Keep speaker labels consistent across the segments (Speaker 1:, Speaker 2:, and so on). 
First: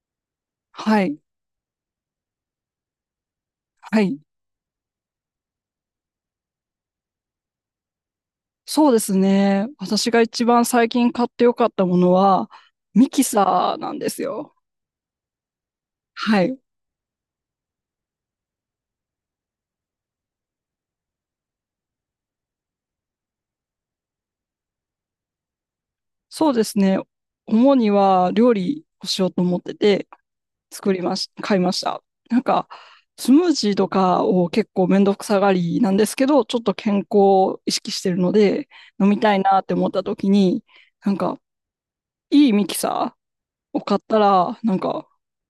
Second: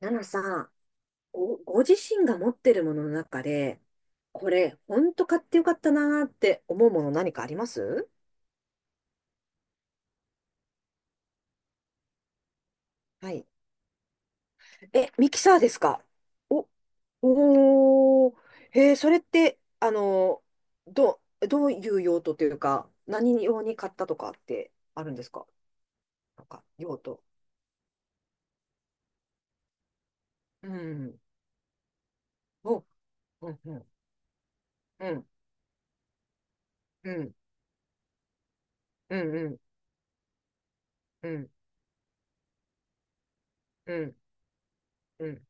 Speaker 1: ナナさん、
Speaker 2: はい、
Speaker 1: ご自身が持ってるものの中で、
Speaker 2: はい。
Speaker 1: これ、ほんと買ってよかったなーって思うもの何かあります？
Speaker 2: そうですね。私が一番最近買ってよかったものは、ミキ
Speaker 1: はい。
Speaker 2: サーなんですよ。
Speaker 1: え、ミキサーですか？
Speaker 2: はい。
Speaker 1: お、おー、それって、ー、ど、どういう用途というか、何用に買ったとかってあるんですか？なん
Speaker 2: そう
Speaker 1: か、
Speaker 2: ですね。
Speaker 1: 用途。
Speaker 2: 主には料理をしようと思ってて、
Speaker 1: う
Speaker 2: 作りま
Speaker 1: ん。
Speaker 2: し、買いました。なんか、
Speaker 1: お、
Speaker 2: スムー
Speaker 1: うん、
Speaker 2: ジ
Speaker 1: う
Speaker 2: ー
Speaker 1: ん、
Speaker 2: とかを結構めん
Speaker 1: う
Speaker 2: どく
Speaker 1: ん、
Speaker 2: さがりなんですけど、ちょっと健康
Speaker 1: うん、
Speaker 2: を意識してるので、飲
Speaker 1: う
Speaker 2: み
Speaker 1: ん、
Speaker 2: たい
Speaker 1: うん、
Speaker 2: なって思った時に、なん
Speaker 1: う
Speaker 2: か、
Speaker 1: ん、
Speaker 2: いいミキサーを
Speaker 1: う
Speaker 2: 買っ
Speaker 1: ん、
Speaker 2: たら、なんか、
Speaker 1: うん、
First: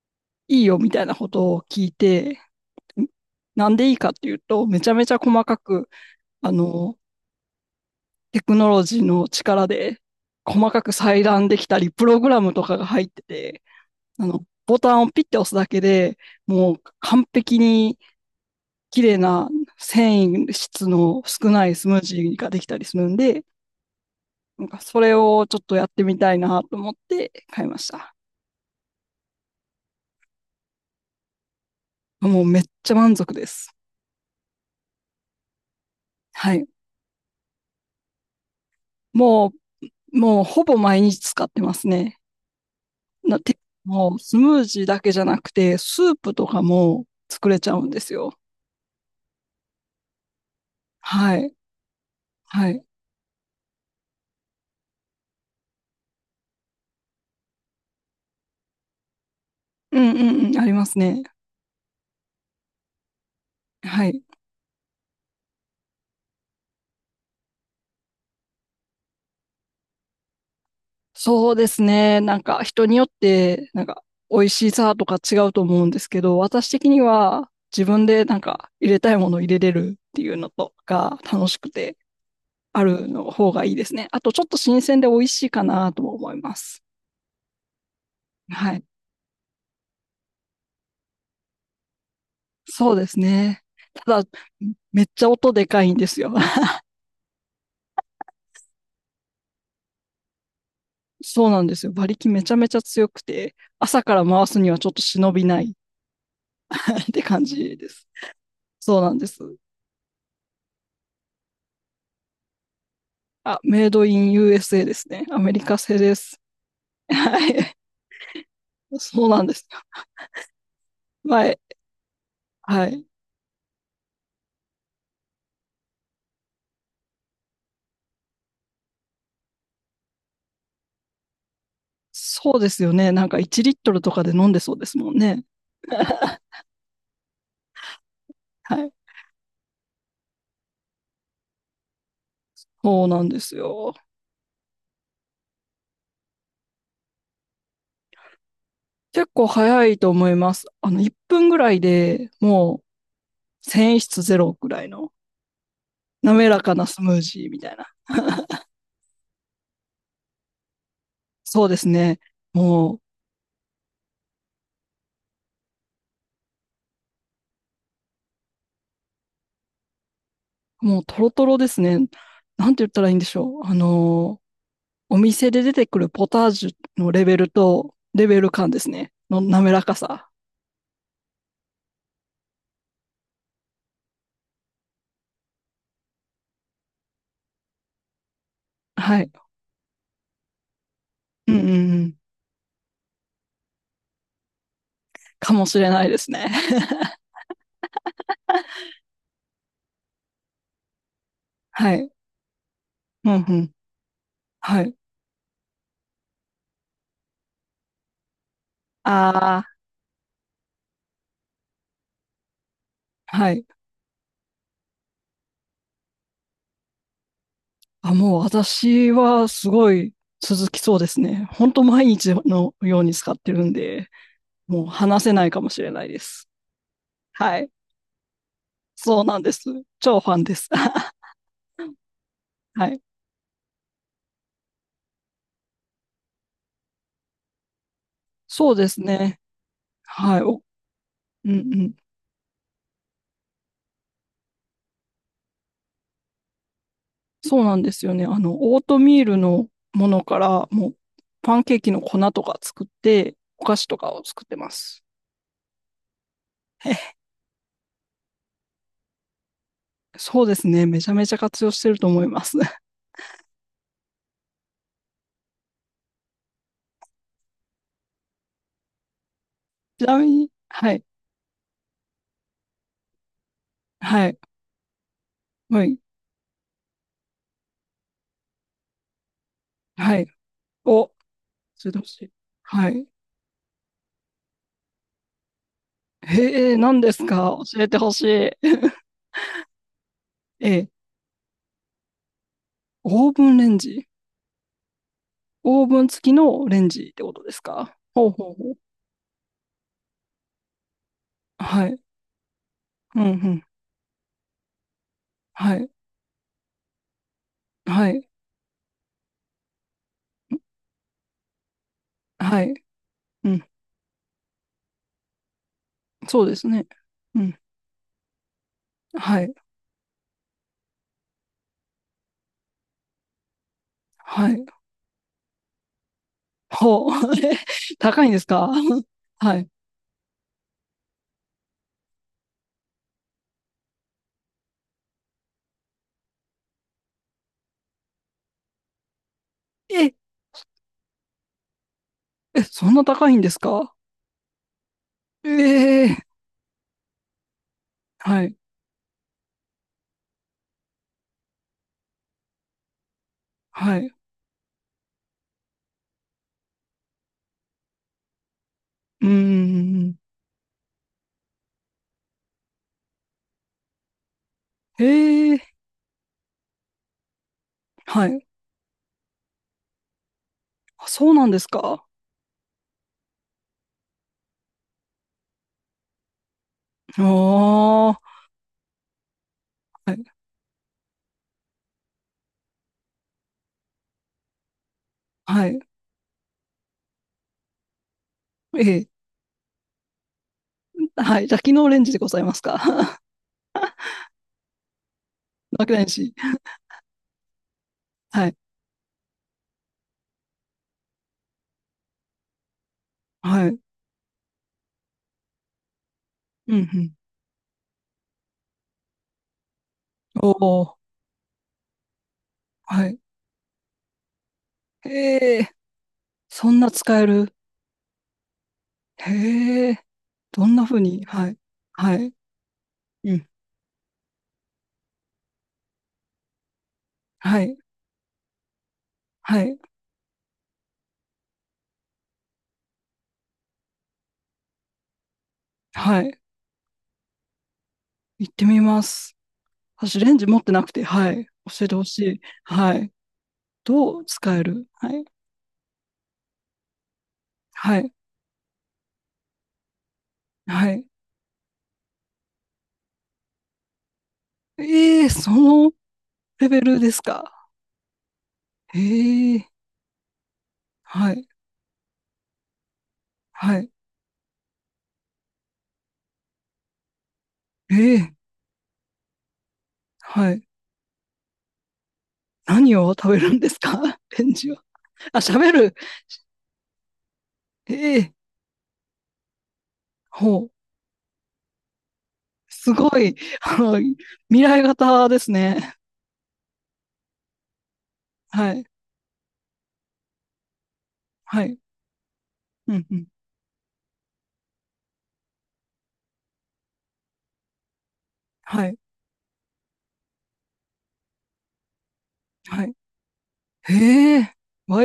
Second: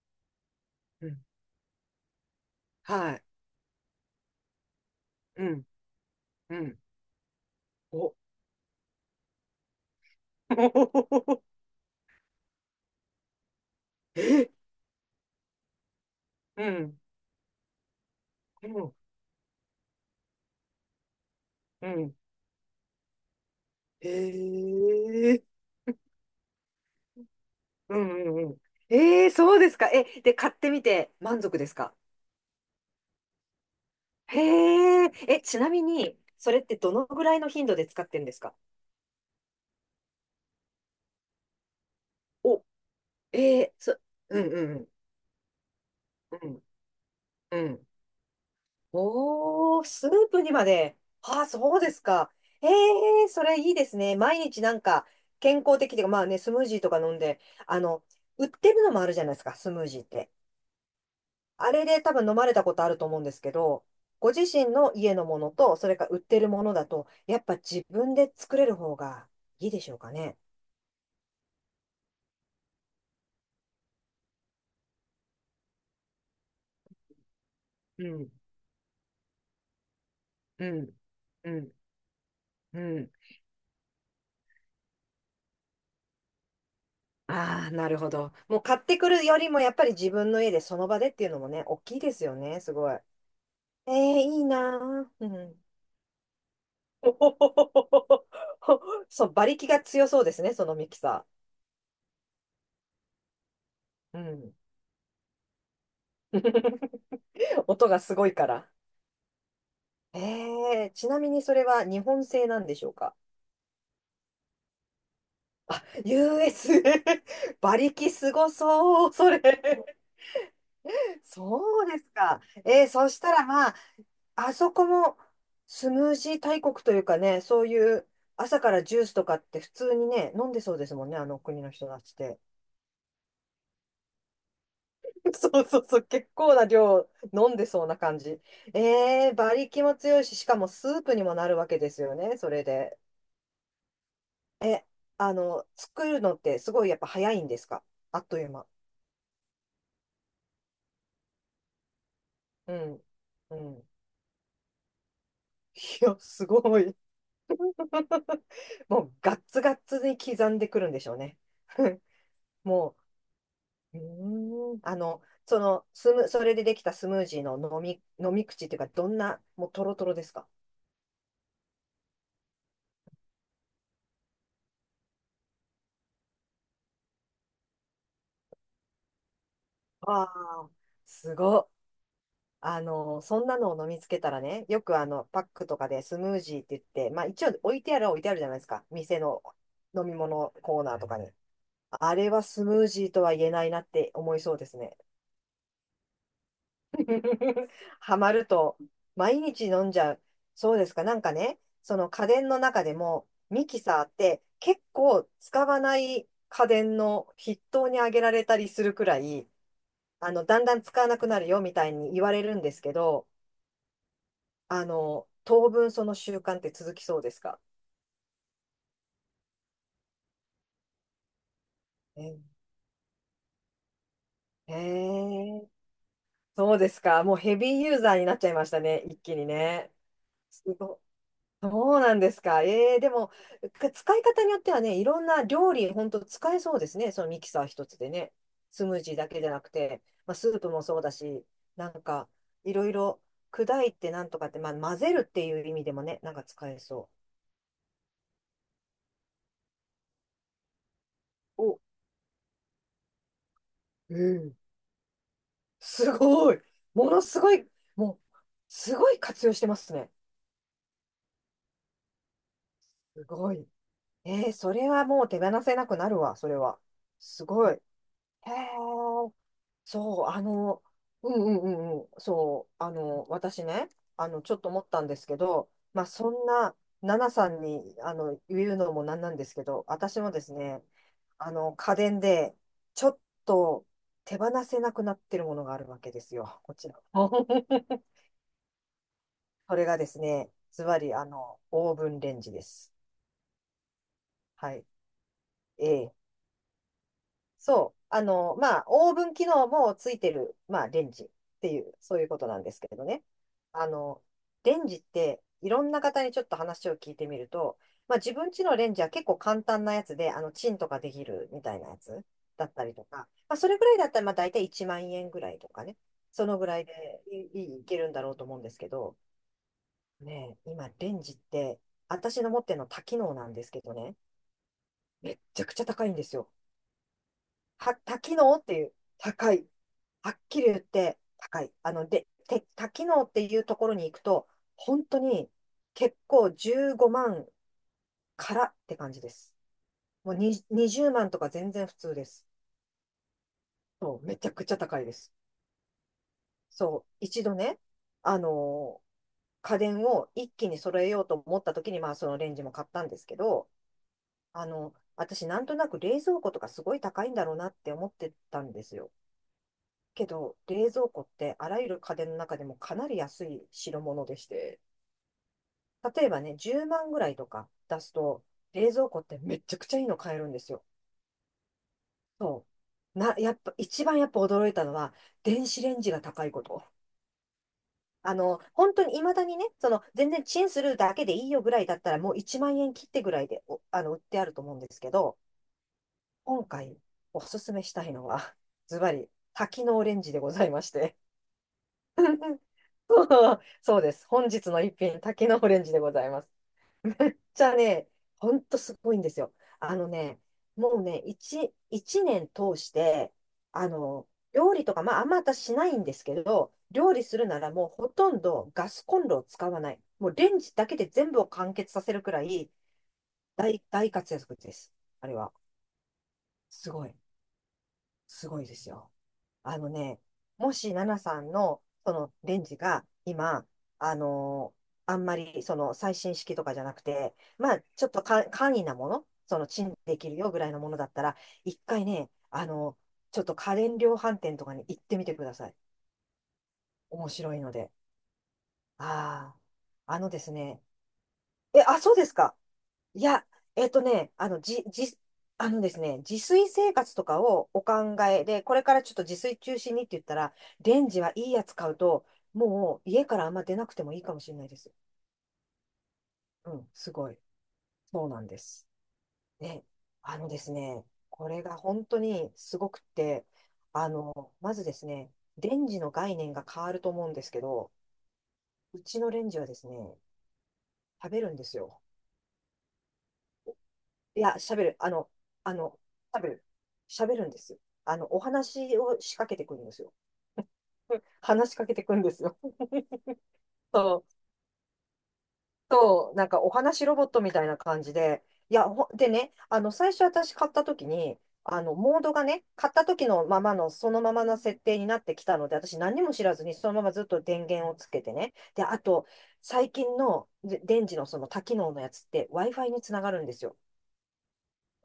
Speaker 2: いいよみたい
Speaker 1: う
Speaker 2: な
Speaker 1: ん。
Speaker 2: ことを聞いて、
Speaker 1: はい。
Speaker 2: なんでいいかっていうと、めちゃめちゃ細
Speaker 1: う
Speaker 2: か
Speaker 1: ん、
Speaker 2: く、あ
Speaker 1: うん。
Speaker 2: の、
Speaker 1: お。
Speaker 2: テクノロジーの力で、細かく裁断で きたり、プログラムとかが入ってて、
Speaker 1: え、
Speaker 2: ボタンをピッて押すだけで、
Speaker 1: う
Speaker 2: もう
Speaker 1: ん、
Speaker 2: 完璧に
Speaker 1: うん、
Speaker 2: 綺麗な繊維質の少ないス
Speaker 1: う
Speaker 2: ムー
Speaker 1: ん。
Speaker 2: ジーができたりするんで、なん
Speaker 1: え
Speaker 2: かそれ
Speaker 1: え。
Speaker 2: をちょっとやってみたいなと思って買いまし
Speaker 1: うん
Speaker 2: た。
Speaker 1: うんうん。ええ、そうですか。え、で、買ってみて満足ですか？
Speaker 2: もうめっちゃ満足です。
Speaker 1: へえ、え、ちなみに、そ
Speaker 2: は
Speaker 1: れっ
Speaker 2: い。
Speaker 1: てどのぐらいの頻度で使ってるんですか？
Speaker 2: ももうほぼ毎日使ってますね。
Speaker 1: お、
Speaker 2: な、て、
Speaker 1: ええ、
Speaker 2: もうス
Speaker 1: うん
Speaker 2: ム
Speaker 1: う
Speaker 2: ージー
Speaker 1: ん
Speaker 2: だけじゃなくて、スープ
Speaker 1: う
Speaker 2: とか
Speaker 1: ん、
Speaker 2: も作
Speaker 1: う
Speaker 2: れ
Speaker 1: ん、
Speaker 2: ち
Speaker 1: う
Speaker 2: ゃう
Speaker 1: ん。
Speaker 2: んですよ。
Speaker 1: おー、スープにまで。
Speaker 2: は
Speaker 1: ああ、
Speaker 2: い。
Speaker 1: そうですか。え
Speaker 2: はい。
Speaker 1: え、それいいですね。毎日なんか、健康的で、まあね、スムージーとか飲んで、あの、売ってるのもあるじゃないですか、スムー
Speaker 2: う
Speaker 1: ジーっ
Speaker 2: んう
Speaker 1: て。
Speaker 2: んうん、ありますね。
Speaker 1: あれで多分飲まれたことあると思うんですけど、
Speaker 2: はい。
Speaker 1: ご自身の家のものと、それから売ってるものだと、やっぱ自分で作れる方がいいでしょうかね。
Speaker 2: そうですね。なんか人によって、なんか美味しさとか違うと思うんですけど、私的には自
Speaker 1: う
Speaker 2: 分で
Speaker 1: ん、
Speaker 2: なんか入れたいものを入れれるっていうの
Speaker 1: う
Speaker 2: と
Speaker 1: ん、
Speaker 2: か楽
Speaker 1: う
Speaker 2: しく
Speaker 1: ん、
Speaker 2: て
Speaker 1: う
Speaker 2: ある
Speaker 1: ん。
Speaker 2: の方がいいですね。あとちょっと新鮮で美味しいかなとも思います。
Speaker 1: ああ、なるほど。もう
Speaker 2: は
Speaker 1: 買っ
Speaker 2: い。
Speaker 1: てくるよりも、やっぱり自分の家でその場でっていうのもね、大きいですよね、すご
Speaker 2: そ
Speaker 1: い。
Speaker 2: うですね。
Speaker 1: ええ、
Speaker 2: た
Speaker 1: い
Speaker 2: だ、
Speaker 1: いな
Speaker 2: めっ
Speaker 1: ぁ。
Speaker 2: ち
Speaker 1: う
Speaker 2: ゃ音
Speaker 1: ん。
Speaker 2: でかいんですよ。
Speaker 1: おほほほほほほそう、馬力が強そうですね、そのミキサ
Speaker 2: そうなんですよ。馬力めちゃめちゃ強くて、朝か
Speaker 1: ー。う
Speaker 2: ら回
Speaker 1: ん。
Speaker 2: すにはちょっと忍びない って感 じで
Speaker 1: 音が
Speaker 2: す。
Speaker 1: すごいから。
Speaker 2: そうなんです。
Speaker 1: ええ、ちなみにそれは日本製なんでしょうか？
Speaker 2: あ、メイドイン USA ですね。アメリカ製です。
Speaker 1: US。
Speaker 2: は い。
Speaker 1: 馬力すごそう、
Speaker 2: そう
Speaker 1: それ。
Speaker 2: なんです。はい、
Speaker 1: そうですか。
Speaker 2: はい。
Speaker 1: そしたらまあ、あそこもスムージー大国というかね、そういう朝からジュースとかって普通にね、飲んでそうですもんね、あの国の人たちって。
Speaker 2: そうですよね。なんか1リットルとかで飲んでそうですもん ね。
Speaker 1: そうそうそう、結構 な量飲んでそうな感じ。
Speaker 2: はい。
Speaker 1: 馬力も強いし、しかもスープにもなるわけですよね、それで。
Speaker 2: そうなんですよ。
Speaker 1: え、作るのってすごいやっぱ早いんですか？あっという間。
Speaker 2: 結構早いと思います。1分ぐらいで
Speaker 1: う
Speaker 2: もう、
Speaker 1: ん。うん。
Speaker 2: 繊維質ゼロぐらいの
Speaker 1: いや、す
Speaker 2: 滑らか
Speaker 1: ご
Speaker 2: な
Speaker 1: い。
Speaker 2: スムージーみたいな。
Speaker 1: もうガッツガッツに刻んでくるんでしょうね。
Speaker 2: そうです ね。も
Speaker 1: も
Speaker 2: う、
Speaker 1: う、それでできたスムージーの飲み口っていうか、どんな、もうトロトロですか？
Speaker 2: もうトロトロですね。なんて言ったらいいんでしょう。お店で出てくるポタージュのレベルと、レベル感ですね。の滑らか
Speaker 1: あ
Speaker 2: さ。
Speaker 1: あ、すごっ。そんなのを飲みつけたらね、よくパックとかでスムージーって言って、まあ一応置いてあるは置いてあるじゃないですか。店
Speaker 2: はい。
Speaker 1: の飲み物コーナーとかに。
Speaker 2: うんうんうん。
Speaker 1: あれはスムージーとは言えないなって思いそうですね。
Speaker 2: かもしれないですね。
Speaker 1: ハマると、毎日飲んじゃう。そうですか。なんかね、
Speaker 2: は
Speaker 1: その
Speaker 2: い。
Speaker 1: 家電の中でも、
Speaker 2: うんう
Speaker 1: ミ
Speaker 2: ん。
Speaker 1: キサーって
Speaker 2: は
Speaker 1: 結
Speaker 2: い。
Speaker 1: 構使わない家電の筆頭に挙げられたりするくらい、
Speaker 2: あ
Speaker 1: だんだん使わなくなるよみたいに言われるんですけど、
Speaker 2: あ、はい。
Speaker 1: 当分その習慣って続きそうですか？
Speaker 2: あ、もう私はすごい続きそうですね。本当毎日
Speaker 1: え
Speaker 2: のように使ってるんで、
Speaker 1: え
Speaker 2: もう話せないかも
Speaker 1: ー、
Speaker 2: しれないです。
Speaker 1: そうですか。もうヘ
Speaker 2: はい。
Speaker 1: ビーユーザーになっちゃいましたね。一
Speaker 2: そう
Speaker 1: 気
Speaker 2: なん
Speaker 1: に
Speaker 2: です。
Speaker 1: ね。
Speaker 2: 超ファンで
Speaker 1: す
Speaker 2: す。
Speaker 1: ご い。そうなんですか？
Speaker 2: はい。
Speaker 1: でも、使い方によってはね、いろんな料理、本当使えそうですね。そのミキサー一つでね。
Speaker 2: そう
Speaker 1: ス
Speaker 2: で
Speaker 1: ムー
Speaker 2: す
Speaker 1: ジーだけ
Speaker 2: ね。
Speaker 1: じゃなくて、まあ、
Speaker 2: はい。
Speaker 1: ス
Speaker 2: お、
Speaker 1: ープもそうだし、
Speaker 2: うんう
Speaker 1: な
Speaker 2: ん。
Speaker 1: んか、いろいろ砕いてなんとかって、まあ、混ぜるっていう意味でもね、なんか使えそ
Speaker 2: そうなんですよね。オートミールのものから、もう、パ
Speaker 1: う。
Speaker 2: ンケ
Speaker 1: お、
Speaker 2: ーキの粉とか作って、お菓子とか
Speaker 1: う
Speaker 2: を作っ
Speaker 1: ん。
Speaker 2: てます。
Speaker 1: すごい。も のすごい、もう、すごい活用してますね。
Speaker 2: そうですね。めちゃめちゃ活用してると思います。
Speaker 1: すごい。それはもう手放せなくなるわ、それは。すごい。へー
Speaker 2: ちな
Speaker 1: そう、
Speaker 2: みに、はい、
Speaker 1: うんうんうんうん、そう、私ね、
Speaker 2: はい、
Speaker 1: ちょっと思ったんですけど、
Speaker 2: はい、
Speaker 1: まあ、そんな、ナナさんに、言うのもなんなんですけど、
Speaker 2: は
Speaker 1: 私
Speaker 2: い。
Speaker 1: もですね、
Speaker 2: お、教え
Speaker 1: 家
Speaker 2: てほ
Speaker 1: 電
Speaker 2: しい。
Speaker 1: で、
Speaker 2: は
Speaker 1: ち
Speaker 2: い。
Speaker 1: ょっと手放せなくなってるものがあるわけですよ、
Speaker 2: へ
Speaker 1: こ
Speaker 2: え、
Speaker 1: ちら。
Speaker 2: 何ですか？教えて ほしい。
Speaker 1: それがですね、
Speaker 2: え
Speaker 1: ズ
Speaker 2: え、
Speaker 1: バリ、オーブンレンジです。
Speaker 2: オーブンレンジ。
Speaker 1: は
Speaker 2: オー
Speaker 1: い。
Speaker 2: ブン
Speaker 1: ええ、
Speaker 2: 付きのレンジってことです
Speaker 1: そ
Speaker 2: か？
Speaker 1: う。
Speaker 2: ほうほうほう。
Speaker 1: まあ、オーブン機能もついてる、まあ、レンジってい
Speaker 2: は
Speaker 1: う、
Speaker 2: い。
Speaker 1: そういうことなんですけれど
Speaker 2: うん
Speaker 1: ね。
Speaker 2: うん。
Speaker 1: あの、レンジって、い
Speaker 2: は
Speaker 1: ろ
Speaker 2: い。
Speaker 1: んな方にちょっと話を聞いてみると、
Speaker 2: は
Speaker 1: まあ、
Speaker 2: い。
Speaker 1: 自分家のレンジは結構簡単なやつで、チンとかできるみたいなやつ
Speaker 2: は
Speaker 1: だっ
Speaker 2: い。
Speaker 1: たりとか、
Speaker 2: う
Speaker 1: まあ、
Speaker 2: ん。
Speaker 1: それぐらいだったら、まあ、大体1万円ぐらいとかね、
Speaker 2: そう
Speaker 1: そ
Speaker 2: で
Speaker 1: のぐ
Speaker 2: す
Speaker 1: らい
Speaker 2: ね。
Speaker 1: で
Speaker 2: うん。
Speaker 1: いいけるんだろうと思うんですけど、
Speaker 2: はい。
Speaker 1: ねえ、今、レンジって、私の持ってるの多機能なんですけどね、
Speaker 2: はい。
Speaker 1: めっちゃくちゃ高いんですよ。
Speaker 2: ほう。え、
Speaker 1: 多
Speaker 2: 高いん
Speaker 1: 機
Speaker 2: です
Speaker 1: 能っ
Speaker 2: か？
Speaker 1: ていう、高
Speaker 2: は
Speaker 1: い。
Speaker 2: い。
Speaker 1: はっきり言って高い。で、多機能っていうところに行くと、本当に結構15万からって感じです。
Speaker 2: え、
Speaker 1: もうに20万とか全然普通です。
Speaker 2: え、そんな高いんですか？
Speaker 1: そう、めちゃくちゃ高いです。
Speaker 2: ええ。
Speaker 1: そう、一度ね、あ
Speaker 2: はい。
Speaker 1: のー家電を一気に揃えようと思った時に、まあそのレンジも買ったんですけど、
Speaker 2: はい。
Speaker 1: 私なんとなく冷蔵庫とかすごい高いんだろうなって思ってたんですよ。
Speaker 2: うんん
Speaker 1: けど、冷蔵庫ってあらゆる家電の中でもかなり安い代物でして、
Speaker 2: え。
Speaker 1: 例えばね、10万ぐらいとか出す
Speaker 2: は
Speaker 1: と、
Speaker 2: い。
Speaker 1: 冷蔵庫ってめちゃくちゃいいの買えるんですよ。
Speaker 2: あ、そうなんですか？
Speaker 1: そう。やっぱ、一番やっぱ驚いたのは、電子レンジが高いこと。
Speaker 2: ああ、は
Speaker 1: 本当に未だにね、全
Speaker 2: い、
Speaker 1: 然チンするだけでいいよぐらいだったら、もう1万円切ってぐらいで、おあの、売ってあると思うんですけど、
Speaker 2: はい。
Speaker 1: 今回おすすめしたいのは、
Speaker 2: え
Speaker 1: ズ
Speaker 2: え。
Speaker 1: バリ、多機能レンジでございまして。
Speaker 2: はい、じゃあ、機能レンジでございます か？
Speaker 1: そうです。本日の一品、多機能レンジ
Speaker 2: 爆
Speaker 1: で
Speaker 2: い
Speaker 1: ござい
Speaker 2: し、
Speaker 1: ます。ちゃね、
Speaker 2: は
Speaker 1: ほ
Speaker 2: い、
Speaker 1: んとすごいんですよ。あのね、もうね、一年通して、
Speaker 2: はい。
Speaker 1: 料理とか、まあ、あんま私しないんですけ
Speaker 2: う
Speaker 1: ど、
Speaker 2: んうん。
Speaker 1: 料理するならもうほとんどガスコンロを使わない。もう
Speaker 2: お
Speaker 1: レンジだけ
Speaker 2: お、
Speaker 1: で全部を完結させるくらい
Speaker 2: はい。
Speaker 1: 大活躍です。あれは。
Speaker 2: ええ、そん
Speaker 1: す
Speaker 2: な
Speaker 1: ごい。
Speaker 2: 使える。
Speaker 1: すごいですよ。あの
Speaker 2: へえ、
Speaker 1: ね、
Speaker 2: ど
Speaker 1: も
Speaker 2: んな
Speaker 1: し、
Speaker 2: 風
Speaker 1: ナナ
Speaker 2: に？
Speaker 1: さ
Speaker 2: は
Speaker 1: ん
Speaker 2: い、
Speaker 1: の、
Speaker 2: はい。
Speaker 1: レンジが、
Speaker 2: うん、
Speaker 1: 今、あんまり、最新式とかじゃなくて、
Speaker 2: は
Speaker 1: ま
Speaker 2: い、
Speaker 1: あ、ちょっとか簡易なもの、
Speaker 2: はい、
Speaker 1: チンできるよぐらいのものだったら、一回ね、ちょっと家電量販店とかに行ってみてください。
Speaker 2: はい。
Speaker 1: 面白いので。
Speaker 2: 行ってみます。
Speaker 1: ああ、あ
Speaker 2: 私、
Speaker 1: の
Speaker 2: レン
Speaker 1: で
Speaker 2: ジ
Speaker 1: す
Speaker 2: 持って
Speaker 1: ね。
Speaker 2: なくて、はい。
Speaker 1: え、
Speaker 2: 教えて
Speaker 1: あ、
Speaker 2: ほ
Speaker 1: そう
Speaker 2: し
Speaker 1: です
Speaker 2: い。
Speaker 1: か。
Speaker 2: はい。
Speaker 1: いや、えっと
Speaker 2: どう
Speaker 1: ね、あ
Speaker 2: 使
Speaker 1: の、
Speaker 2: え
Speaker 1: じ、
Speaker 2: る？は
Speaker 1: じ、
Speaker 2: い。
Speaker 1: あのですね、自炊生活とかをお
Speaker 2: はい。
Speaker 1: 考えで、これからちょっと自炊中心にって言ったら、
Speaker 2: は
Speaker 1: レ
Speaker 2: い。
Speaker 1: ンジはいいやつ買うと、もう家からあんま出なくてもいいかもしれないです。
Speaker 2: ええ、そのレ
Speaker 1: う
Speaker 2: ベ
Speaker 1: ん、
Speaker 2: ル
Speaker 1: す
Speaker 2: です
Speaker 1: ごい。
Speaker 2: か？
Speaker 1: そうなんです。
Speaker 2: ええ
Speaker 1: ね、あのですね、
Speaker 2: はい。
Speaker 1: これが本当にすごくって、
Speaker 2: はい。
Speaker 1: まずですね、レンジの概念が変わると思うんですけど、
Speaker 2: ええ
Speaker 1: うちのレンジはですね、
Speaker 2: はい。
Speaker 1: 食べるんですよ。
Speaker 2: 何を食べるんですか？
Speaker 1: い
Speaker 2: レン
Speaker 1: や、
Speaker 2: ジ
Speaker 1: 喋
Speaker 2: は。
Speaker 1: る。
Speaker 2: あ、喋
Speaker 1: あ
Speaker 2: る。
Speaker 1: の、喋る。喋るんですよ。
Speaker 2: ええ
Speaker 1: お話を仕掛けてくるんですよ。
Speaker 2: ほう。
Speaker 1: 話しかけてくるんですよ。
Speaker 2: すごい。あの、
Speaker 1: そう、
Speaker 2: 未来型ですね。
Speaker 1: そうなんかお話ロボットみたいな感じで、
Speaker 2: は
Speaker 1: い
Speaker 2: い。
Speaker 1: や、ほでね、最初私買った時に、
Speaker 2: はい。
Speaker 1: モードがね、買
Speaker 2: う
Speaker 1: った
Speaker 2: んうん。
Speaker 1: 時のままの、そのままの設定になってきたので、私何にも知らずに、そのままずっと電源をつけてね。で、
Speaker 2: はい。
Speaker 1: あと、最近ので電池のその多機能のやつって
Speaker 2: は
Speaker 1: Wi-Fi
Speaker 2: い。
Speaker 1: につながるんですよ。
Speaker 2: ええ、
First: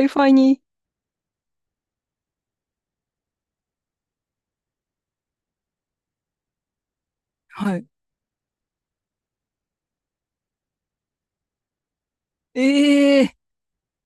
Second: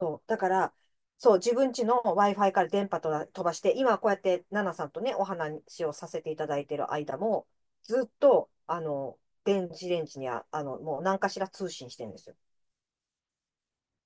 Speaker 1: そう、だか
Speaker 2: に。
Speaker 1: ら、そう、自分家の Wi-Fi から電波飛ばして、今こうやってナナさんとね、お話をさせていただいてる間も、
Speaker 2: はい。
Speaker 1: ずっと、電子レンジには、もう何かしら通信してるんですよ。
Speaker 2: ええ、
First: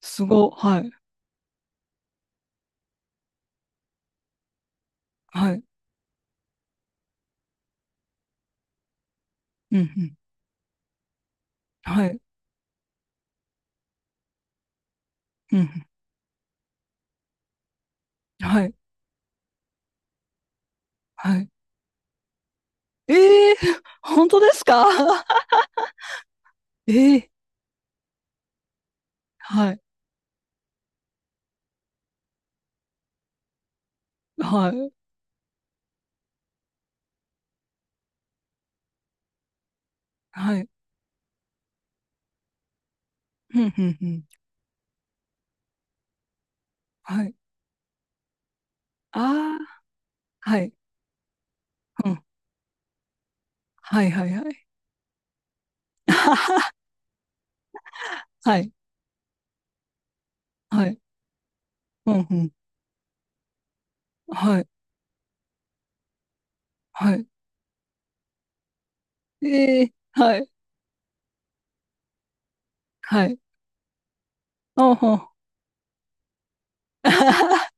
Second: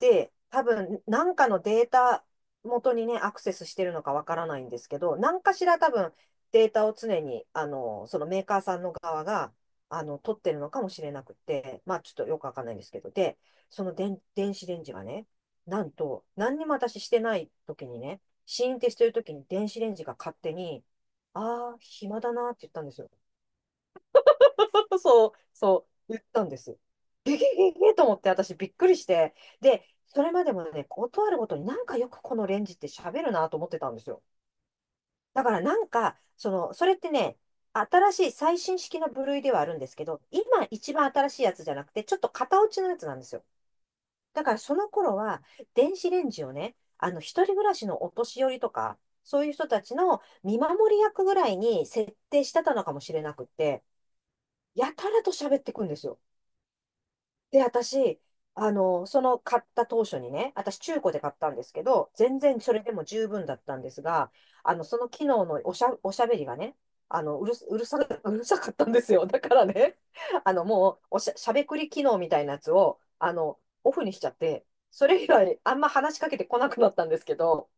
Speaker 2: すご。
Speaker 1: 多
Speaker 2: はい。
Speaker 1: 分、なんかのデータ元にね、アクセスしてるのかわからないんですけど、何
Speaker 2: は
Speaker 1: か
Speaker 2: い。
Speaker 1: しら多分、データを常に、そのメーカーさんの側が、
Speaker 2: うんうん。
Speaker 1: 取ってるのかもしれなくて、まあ、
Speaker 2: は
Speaker 1: ちょっ
Speaker 2: い。
Speaker 1: とよくわかんないんですけど、で、その電子レンジがね、
Speaker 2: うんう
Speaker 1: な
Speaker 2: ん。
Speaker 1: んと、何にも私してない時にね、
Speaker 2: は
Speaker 1: 試
Speaker 2: い、
Speaker 1: 飲ってしてる時に電子レンジが勝手に、
Speaker 2: はい。
Speaker 1: ああ、暇だなって言ったんですよ。
Speaker 2: ええ！本当ですか？
Speaker 1: そう、そう、言ったんです。
Speaker 2: ええ。
Speaker 1: ゲゲゲゲと思って私びっくりして。
Speaker 2: はい、
Speaker 1: で、それまでもね、断るごとになんかよくこのレンジって喋るなと思ってたんですよ。
Speaker 2: はい、
Speaker 1: だからなんか、それってね、新しい最新式の部類ではあるんですけど、
Speaker 2: は
Speaker 1: 今
Speaker 2: い。
Speaker 1: 一番新しいやつじゃなくて、ちょっと型落ちのやつなんですよ。
Speaker 2: ふんふんふん。
Speaker 1: だからその頃は、電子レンジをね、
Speaker 2: はい。
Speaker 1: 一人暮らしのお年寄りとか、そういう
Speaker 2: あ
Speaker 1: 人
Speaker 2: あ、
Speaker 1: たちの見
Speaker 2: はい。
Speaker 1: 守り役ぐらいに
Speaker 2: う
Speaker 1: 設
Speaker 2: ん。
Speaker 1: 定してたのかもしれなくって、
Speaker 2: はいはいはい。
Speaker 1: やたらと喋ってくんですよ。で、私、
Speaker 2: はい、
Speaker 1: その買った当初にね、私
Speaker 2: はい。
Speaker 1: 中古で買ったんですけ
Speaker 2: う
Speaker 1: ど、
Speaker 2: ん、うんうん
Speaker 1: 全
Speaker 2: うん
Speaker 1: 然それでも十分だったんですが、
Speaker 2: はい、
Speaker 1: その機能のおしゃべりがね、
Speaker 2: は
Speaker 1: あ
Speaker 2: い。
Speaker 1: の、うるす、うるさ、うるさかったんですよ。だから
Speaker 2: ええ、
Speaker 1: ね、
Speaker 2: は い、
Speaker 1: もう、おしゃ、しゃべくり機能みたいなやつを、
Speaker 2: はい。
Speaker 1: オフにしちゃって、
Speaker 2: ああ、
Speaker 1: それ以
Speaker 2: は
Speaker 1: 外、あんま話しかけてこなくなったんですけど、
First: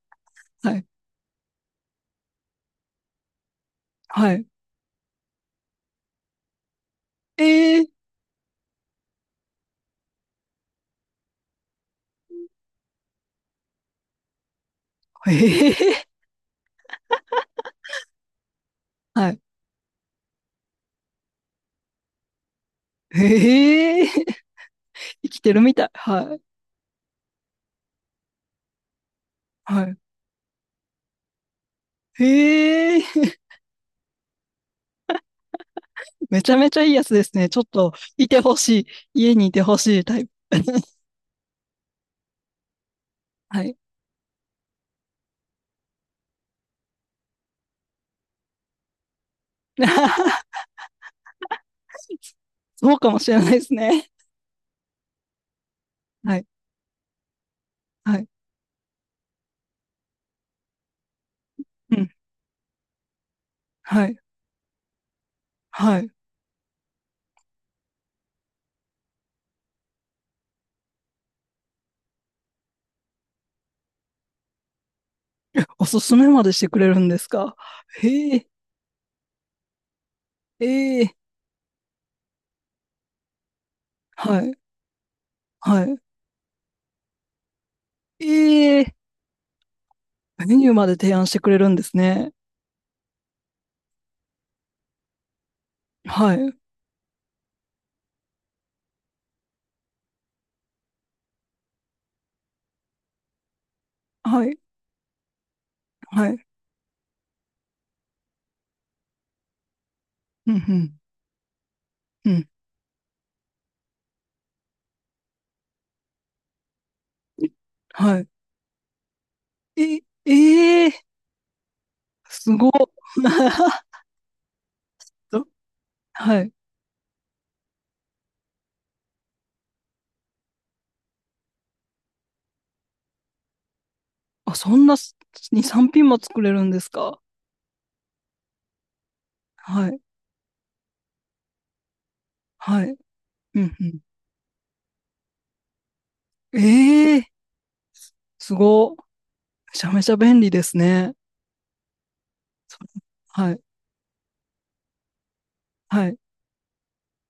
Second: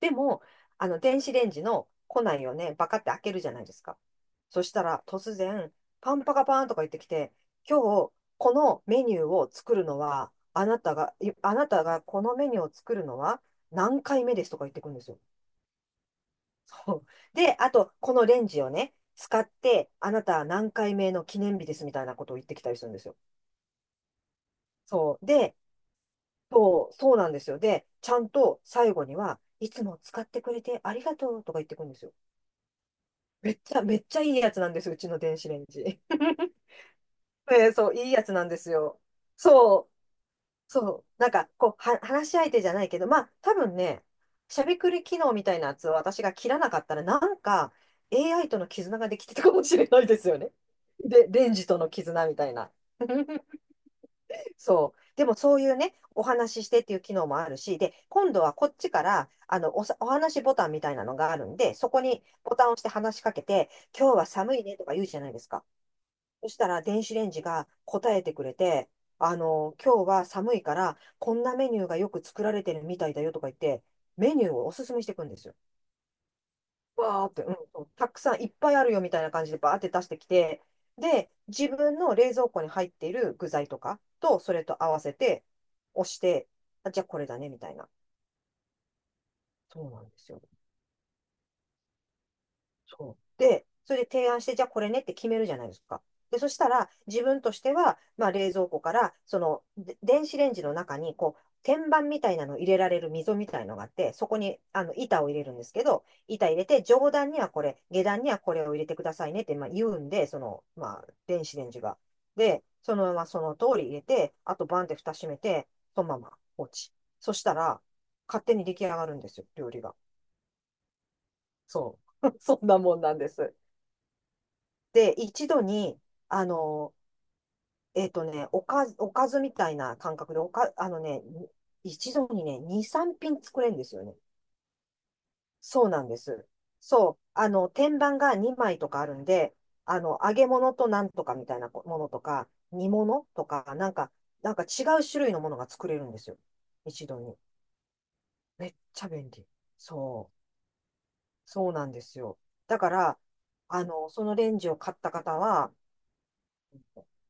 Speaker 1: でも、
Speaker 2: あ はい、
Speaker 1: 電子レンジの庫内をね、バカって開けるじゃないですか。
Speaker 2: はい。
Speaker 1: そしたら、突然、パンパカパーンとか言ってきて、
Speaker 2: え
Speaker 1: 今
Speaker 2: え。
Speaker 1: 日、このメニューを作るのは、あなたが、いあなたがこのメニューを作るのは何回目ですとか言ってくるんですよ。
Speaker 2: ええ、
Speaker 1: で、あと、このレンジを
Speaker 2: はいうんうん
Speaker 1: ね、
Speaker 2: はいは
Speaker 1: 使
Speaker 2: い
Speaker 1: って、あなたは何回目の記念日ですみたいなことを言ってきたりする
Speaker 2: ええはいはいあはあはいはいええええは
Speaker 1: んですよ。
Speaker 2: いへえ、
Speaker 1: そう。
Speaker 2: 生きて
Speaker 1: で、
Speaker 2: るみたい。はい、
Speaker 1: そう、そうなんですよ。で、ちゃんと最後には、い
Speaker 2: は
Speaker 1: つ
Speaker 2: い。
Speaker 1: も使ってくれてありがとうとか言ってくるんですよ。
Speaker 2: へえ。
Speaker 1: めっちゃ、めっちゃいいやつなんです、うちの電子レンジ。
Speaker 2: めちゃめちゃいいやつですね。ちょっ
Speaker 1: ね、そ
Speaker 2: と、
Speaker 1: う、いいや
Speaker 2: い
Speaker 1: つ
Speaker 2: て
Speaker 1: なん
Speaker 2: ほ
Speaker 1: です
Speaker 2: しい。
Speaker 1: よ。
Speaker 2: 家にいてほ
Speaker 1: そう、
Speaker 2: しいタイプ。
Speaker 1: そう。なんか、こう、話し相手じゃないけど、まあ、多
Speaker 2: はい。
Speaker 1: 分ね、しゃべくり機能みたいなやつを私が切らなかったら、なんか、AI との絆ができてたかもしれないですよね。で、レンジとの絆みたいな。
Speaker 2: そうかもしれな いですね。
Speaker 1: そう。でもそういうね、お
Speaker 2: はい。
Speaker 1: 話ししてっていう機能もあるし、で、
Speaker 2: はい。
Speaker 1: 今度はこっちから、お話ボタンみたいなのがあるんで、そ
Speaker 2: う
Speaker 1: こ
Speaker 2: ん。
Speaker 1: にボタンを押して話しかけて、
Speaker 2: は
Speaker 1: 今日
Speaker 2: い。
Speaker 1: は寒いねとか言うじゃないですか。
Speaker 2: はい。
Speaker 1: そしたら電子レンジが答えてくれて、今日は寒いから、こんなメニューがよく作られてるみたいだよとか言って、メニューをおすすめしていくんですよ。
Speaker 2: おすすめまでしてくれるんで
Speaker 1: わ
Speaker 2: す
Speaker 1: ーって、う
Speaker 2: か？
Speaker 1: ん、そうたくさ
Speaker 2: へ
Speaker 1: んい
Speaker 2: え。
Speaker 1: っぱいあるよみたいな感じでバーって出してきて、
Speaker 2: ええ。
Speaker 1: で、自分の冷蔵庫に入っている具材とかと、
Speaker 2: は
Speaker 1: そ
Speaker 2: い。
Speaker 1: れと合わせて、
Speaker 2: は
Speaker 1: 押して、あ、じゃあこれだね、みたいな。
Speaker 2: い。ええ。
Speaker 1: そうなんですよ。
Speaker 2: メニューまで提案してくれるんですね。
Speaker 1: そうで、それで提案して、じゃあこれねって決めるじゃないですか。
Speaker 2: は
Speaker 1: で、そ
Speaker 2: い。
Speaker 1: したら、自分としては、まあ、冷蔵庫から、その、で電子レンジの中に、こう、天板みたいなのを入れられる溝みたいのがあって、そこ
Speaker 2: はい。
Speaker 1: に、板を入れるんですけど、
Speaker 2: はい。
Speaker 1: 板入れて、上段にはこれ、下段にはこれを入れてくださいねって、まあ、言うんで、そ
Speaker 2: うん
Speaker 1: の、
Speaker 2: う
Speaker 1: まあ、電子レンジが。
Speaker 2: ん。うん。
Speaker 1: で、そのままその通り入れて、あとバンって蓋閉めて、そのまま放置。そしたら、
Speaker 2: は
Speaker 1: 勝手に出来上がるんですよ、料理が。
Speaker 2: い。え、ええ、
Speaker 1: そう。
Speaker 2: す
Speaker 1: そん
Speaker 2: ごっ。
Speaker 1: なもんなんです。で、
Speaker 2: ど
Speaker 1: 一度に、
Speaker 2: は
Speaker 1: あ
Speaker 2: い。
Speaker 1: の、おかずみたいな感覚で、おか、あのね、一度にね、2、3品作れるんですよね。
Speaker 2: あ、そんな2、
Speaker 1: そう
Speaker 2: 3
Speaker 1: な
Speaker 2: 品
Speaker 1: んで
Speaker 2: も作
Speaker 1: す。
Speaker 2: れるんです
Speaker 1: そ
Speaker 2: か？
Speaker 1: う。天板が2枚とかあるんで、
Speaker 2: はい。
Speaker 1: 揚げ物となんとかみたいなものとか、
Speaker 2: は
Speaker 1: 煮
Speaker 2: い。
Speaker 1: 物と
Speaker 2: うん
Speaker 1: か、なん
Speaker 2: う
Speaker 1: か、なんか違う種類のものが作れるんですよ。一度
Speaker 2: ん。ええ、
Speaker 1: に。
Speaker 2: す
Speaker 1: めっ
Speaker 2: ご。
Speaker 1: ちゃ便利。
Speaker 2: めちゃめちゃ
Speaker 1: そう。
Speaker 2: 便利ですね。
Speaker 1: そうなんですよ。
Speaker 2: そ
Speaker 1: だから、
Speaker 2: はい。
Speaker 1: そのレンジを買った方は、
Speaker 2: はい。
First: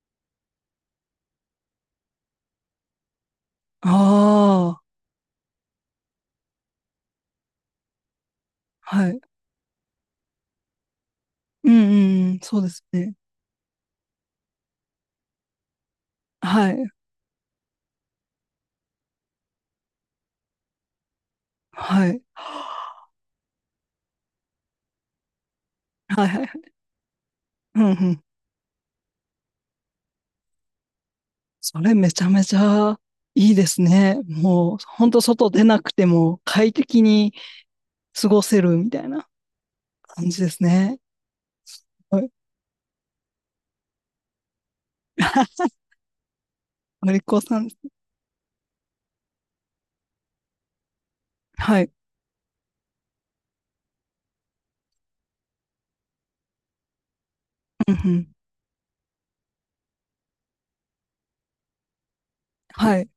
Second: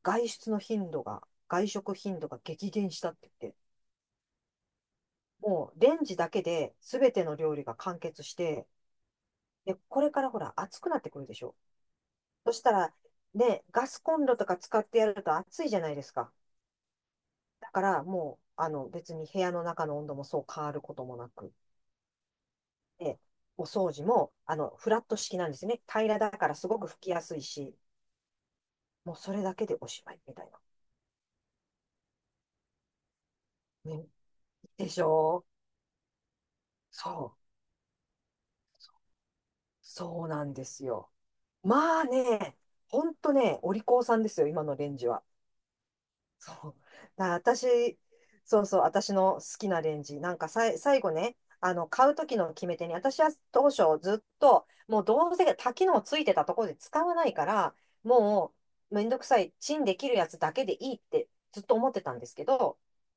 Speaker 1: 外出の頻度が、外食頻度が激減したって言って、
Speaker 2: ああ、
Speaker 1: もうレンジだけで全ての料理が完結して、
Speaker 2: はい。
Speaker 1: で、これからほら暑くなってくるでしょ。
Speaker 2: うんうんうん。
Speaker 1: そ
Speaker 2: そ
Speaker 1: し
Speaker 2: うで
Speaker 1: た
Speaker 2: す
Speaker 1: ら、
Speaker 2: ね。
Speaker 1: ね、ガスコンロとか使ってやると暑いじゃないですか。
Speaker 2: はい。
Speaker 1: だからもう、別に部屋の中の温度もそう変わることもなく、
Speaker 2: はい。
Speaker 1: で、お掃除も、フラット式なんですね。平ら
Speaker 2: はい
Speaker 1: だ
Speaker 2: はい
Speaker 1: から
Speaker 2: は
Speaker 1: す
Speaker 2: い。
Speaker 1: ごく拭きやすいし、
Speaker 2: うんうん。
Speaker 1: もうそれだけでおしまいみたいな。
Speaker 2: それめちゃめちゃいいです
Speaker 1: ね、
Speaker 2: ね。もう、
Speaker 1: でし
Speaker 2: ほんと
Speaker 1: ょう。
Speaker 2: 外出なくても快適
Speaker 1: そ
Speaker 2: に
Speaker 1: う、
Speaker 2: 過ごせるみたいな
Speaker 1: そ
Speaker 2: 感
Speaker 1: う
Speaker 2: じ
Speaker 1: な
Speaker 2: で
Speaker 1: ん
Speaker 2: す
Speaker 1: です
Speaker 2: ね。
Speaker 1: よ。まあ
Speaker 2: はい。
Speaker 1: ね、ほんとね、お利口さんですよ、今のレンジは。そう。
Speaker 2: お利
Speaker 1: だから
Speaker 2: 口さん。
Speaker 1: 私、そうそう、私の好きなレンジ。なんか最後ね、
Speaker 2: はい。
Speaker 1: 買う時の決め手に、私は当初ずっと、もうどうせ多機能ついてたところで使わないから、
Speaker 2: うんうん。
Speaker 1: もうめんどくさい、チンできるやつだけでいいってずっと思ってたんですけど、
Speaker 2: はい。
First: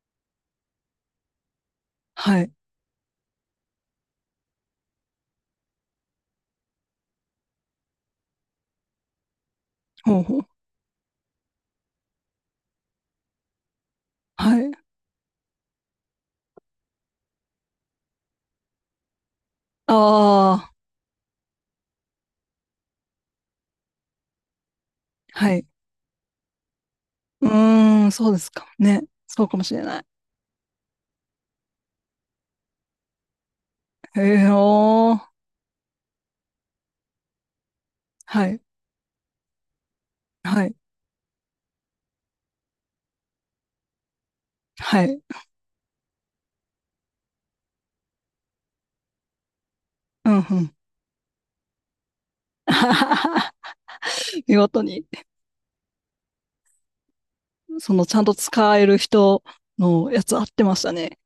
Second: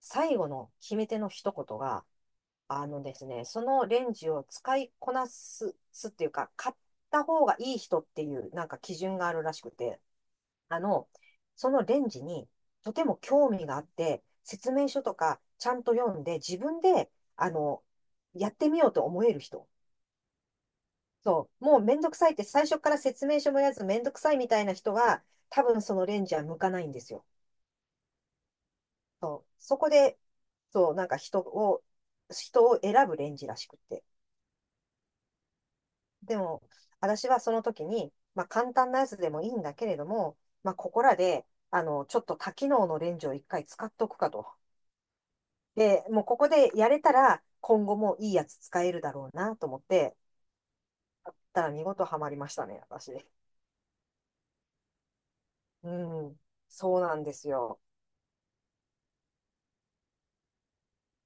Speaker 1: 最後の決め手の一言が、
Speaker 2: はい。
Speaker 1: あのですね、そのレンジを使いこなす、すっていうか、買った方がいい人っていうなんか基準があるらしくて、
Speaker 2: ほうほう。
Speaker 1: あの、そのレンジにとても興味があって、
Speaker 2: は
Speaker 1: 説
Speaker 2: い。
Speaker 1: 明書とかちゃんと読んで、自分で、あの、やってみようと思える人。
Speaker 2: ああ、
Speaker 1: そう、もうめんどくさいって最初から説明書もやらずめんどくさいみたいな人は、
Speaker 2: は
Speaker 1: 多
Speaker 2: い。
Speaker 1: 分そのレンジは向かないんですよ。
Speaker 2: うーん、そうですかもね。そ
Speaker 1: そう、
Speaker 2: うかもし
Speaker 1: そ
Speaker 2: れ
Speaker 1: こ
Speaker 2: ない。
Speaker 1: で、そう、なんか人を、選ぶレンジらしくて。
Speaker 2: へえ、おー。
Speaker 1: でも、私はその時に、
Speaker 2: は
Speaker 1: まあ、
Speaker 2: い。
Speaker 1: 簡単なやつでもいいんだけれども、
Speaker 2: は
Speaker 1: ま
Speaker 2: い。
Speaker 1: あ、ここらで、ちょっと多機能のレンジを一回使っとくかと。
Speaker 2: はい。
Speaker 1: で、もうここでやれたら、今後もいいやつ使えるだろうなと思って、
Speaker 2: うん、うん。
Speaker 1: やったら見事ハマりましたね、私。
Speaker 2: 見事に、
Speaker 1: うん、そうなんですよ。
Speaker 2: ちゃんと使える人のやつ合ってましたね。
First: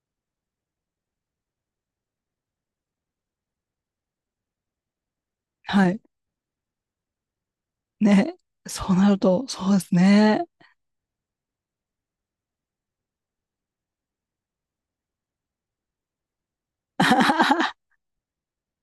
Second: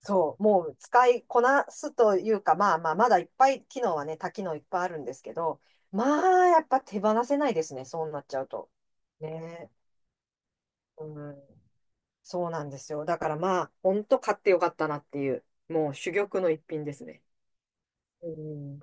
Speaker 1: そう、もう使いこなすというか、まあまあ、まだいっぱい機能はね、多機能いっぱいあるんですけど、
Speaker 2: はい。
Speaker 1: まあ、やっぱ手放せないですね、そうなっち
Speaker 2: ね。
Speaker 1: ゃうと。
Speaker 2: そうなると、そ
Speaker 1: ね
Speaker 2: うですね。
Speaker 1: え、うん。そうなんですよ。だからまあ、ほんと買ってよかったなっていう、もう珠玉の一品ですね。うん。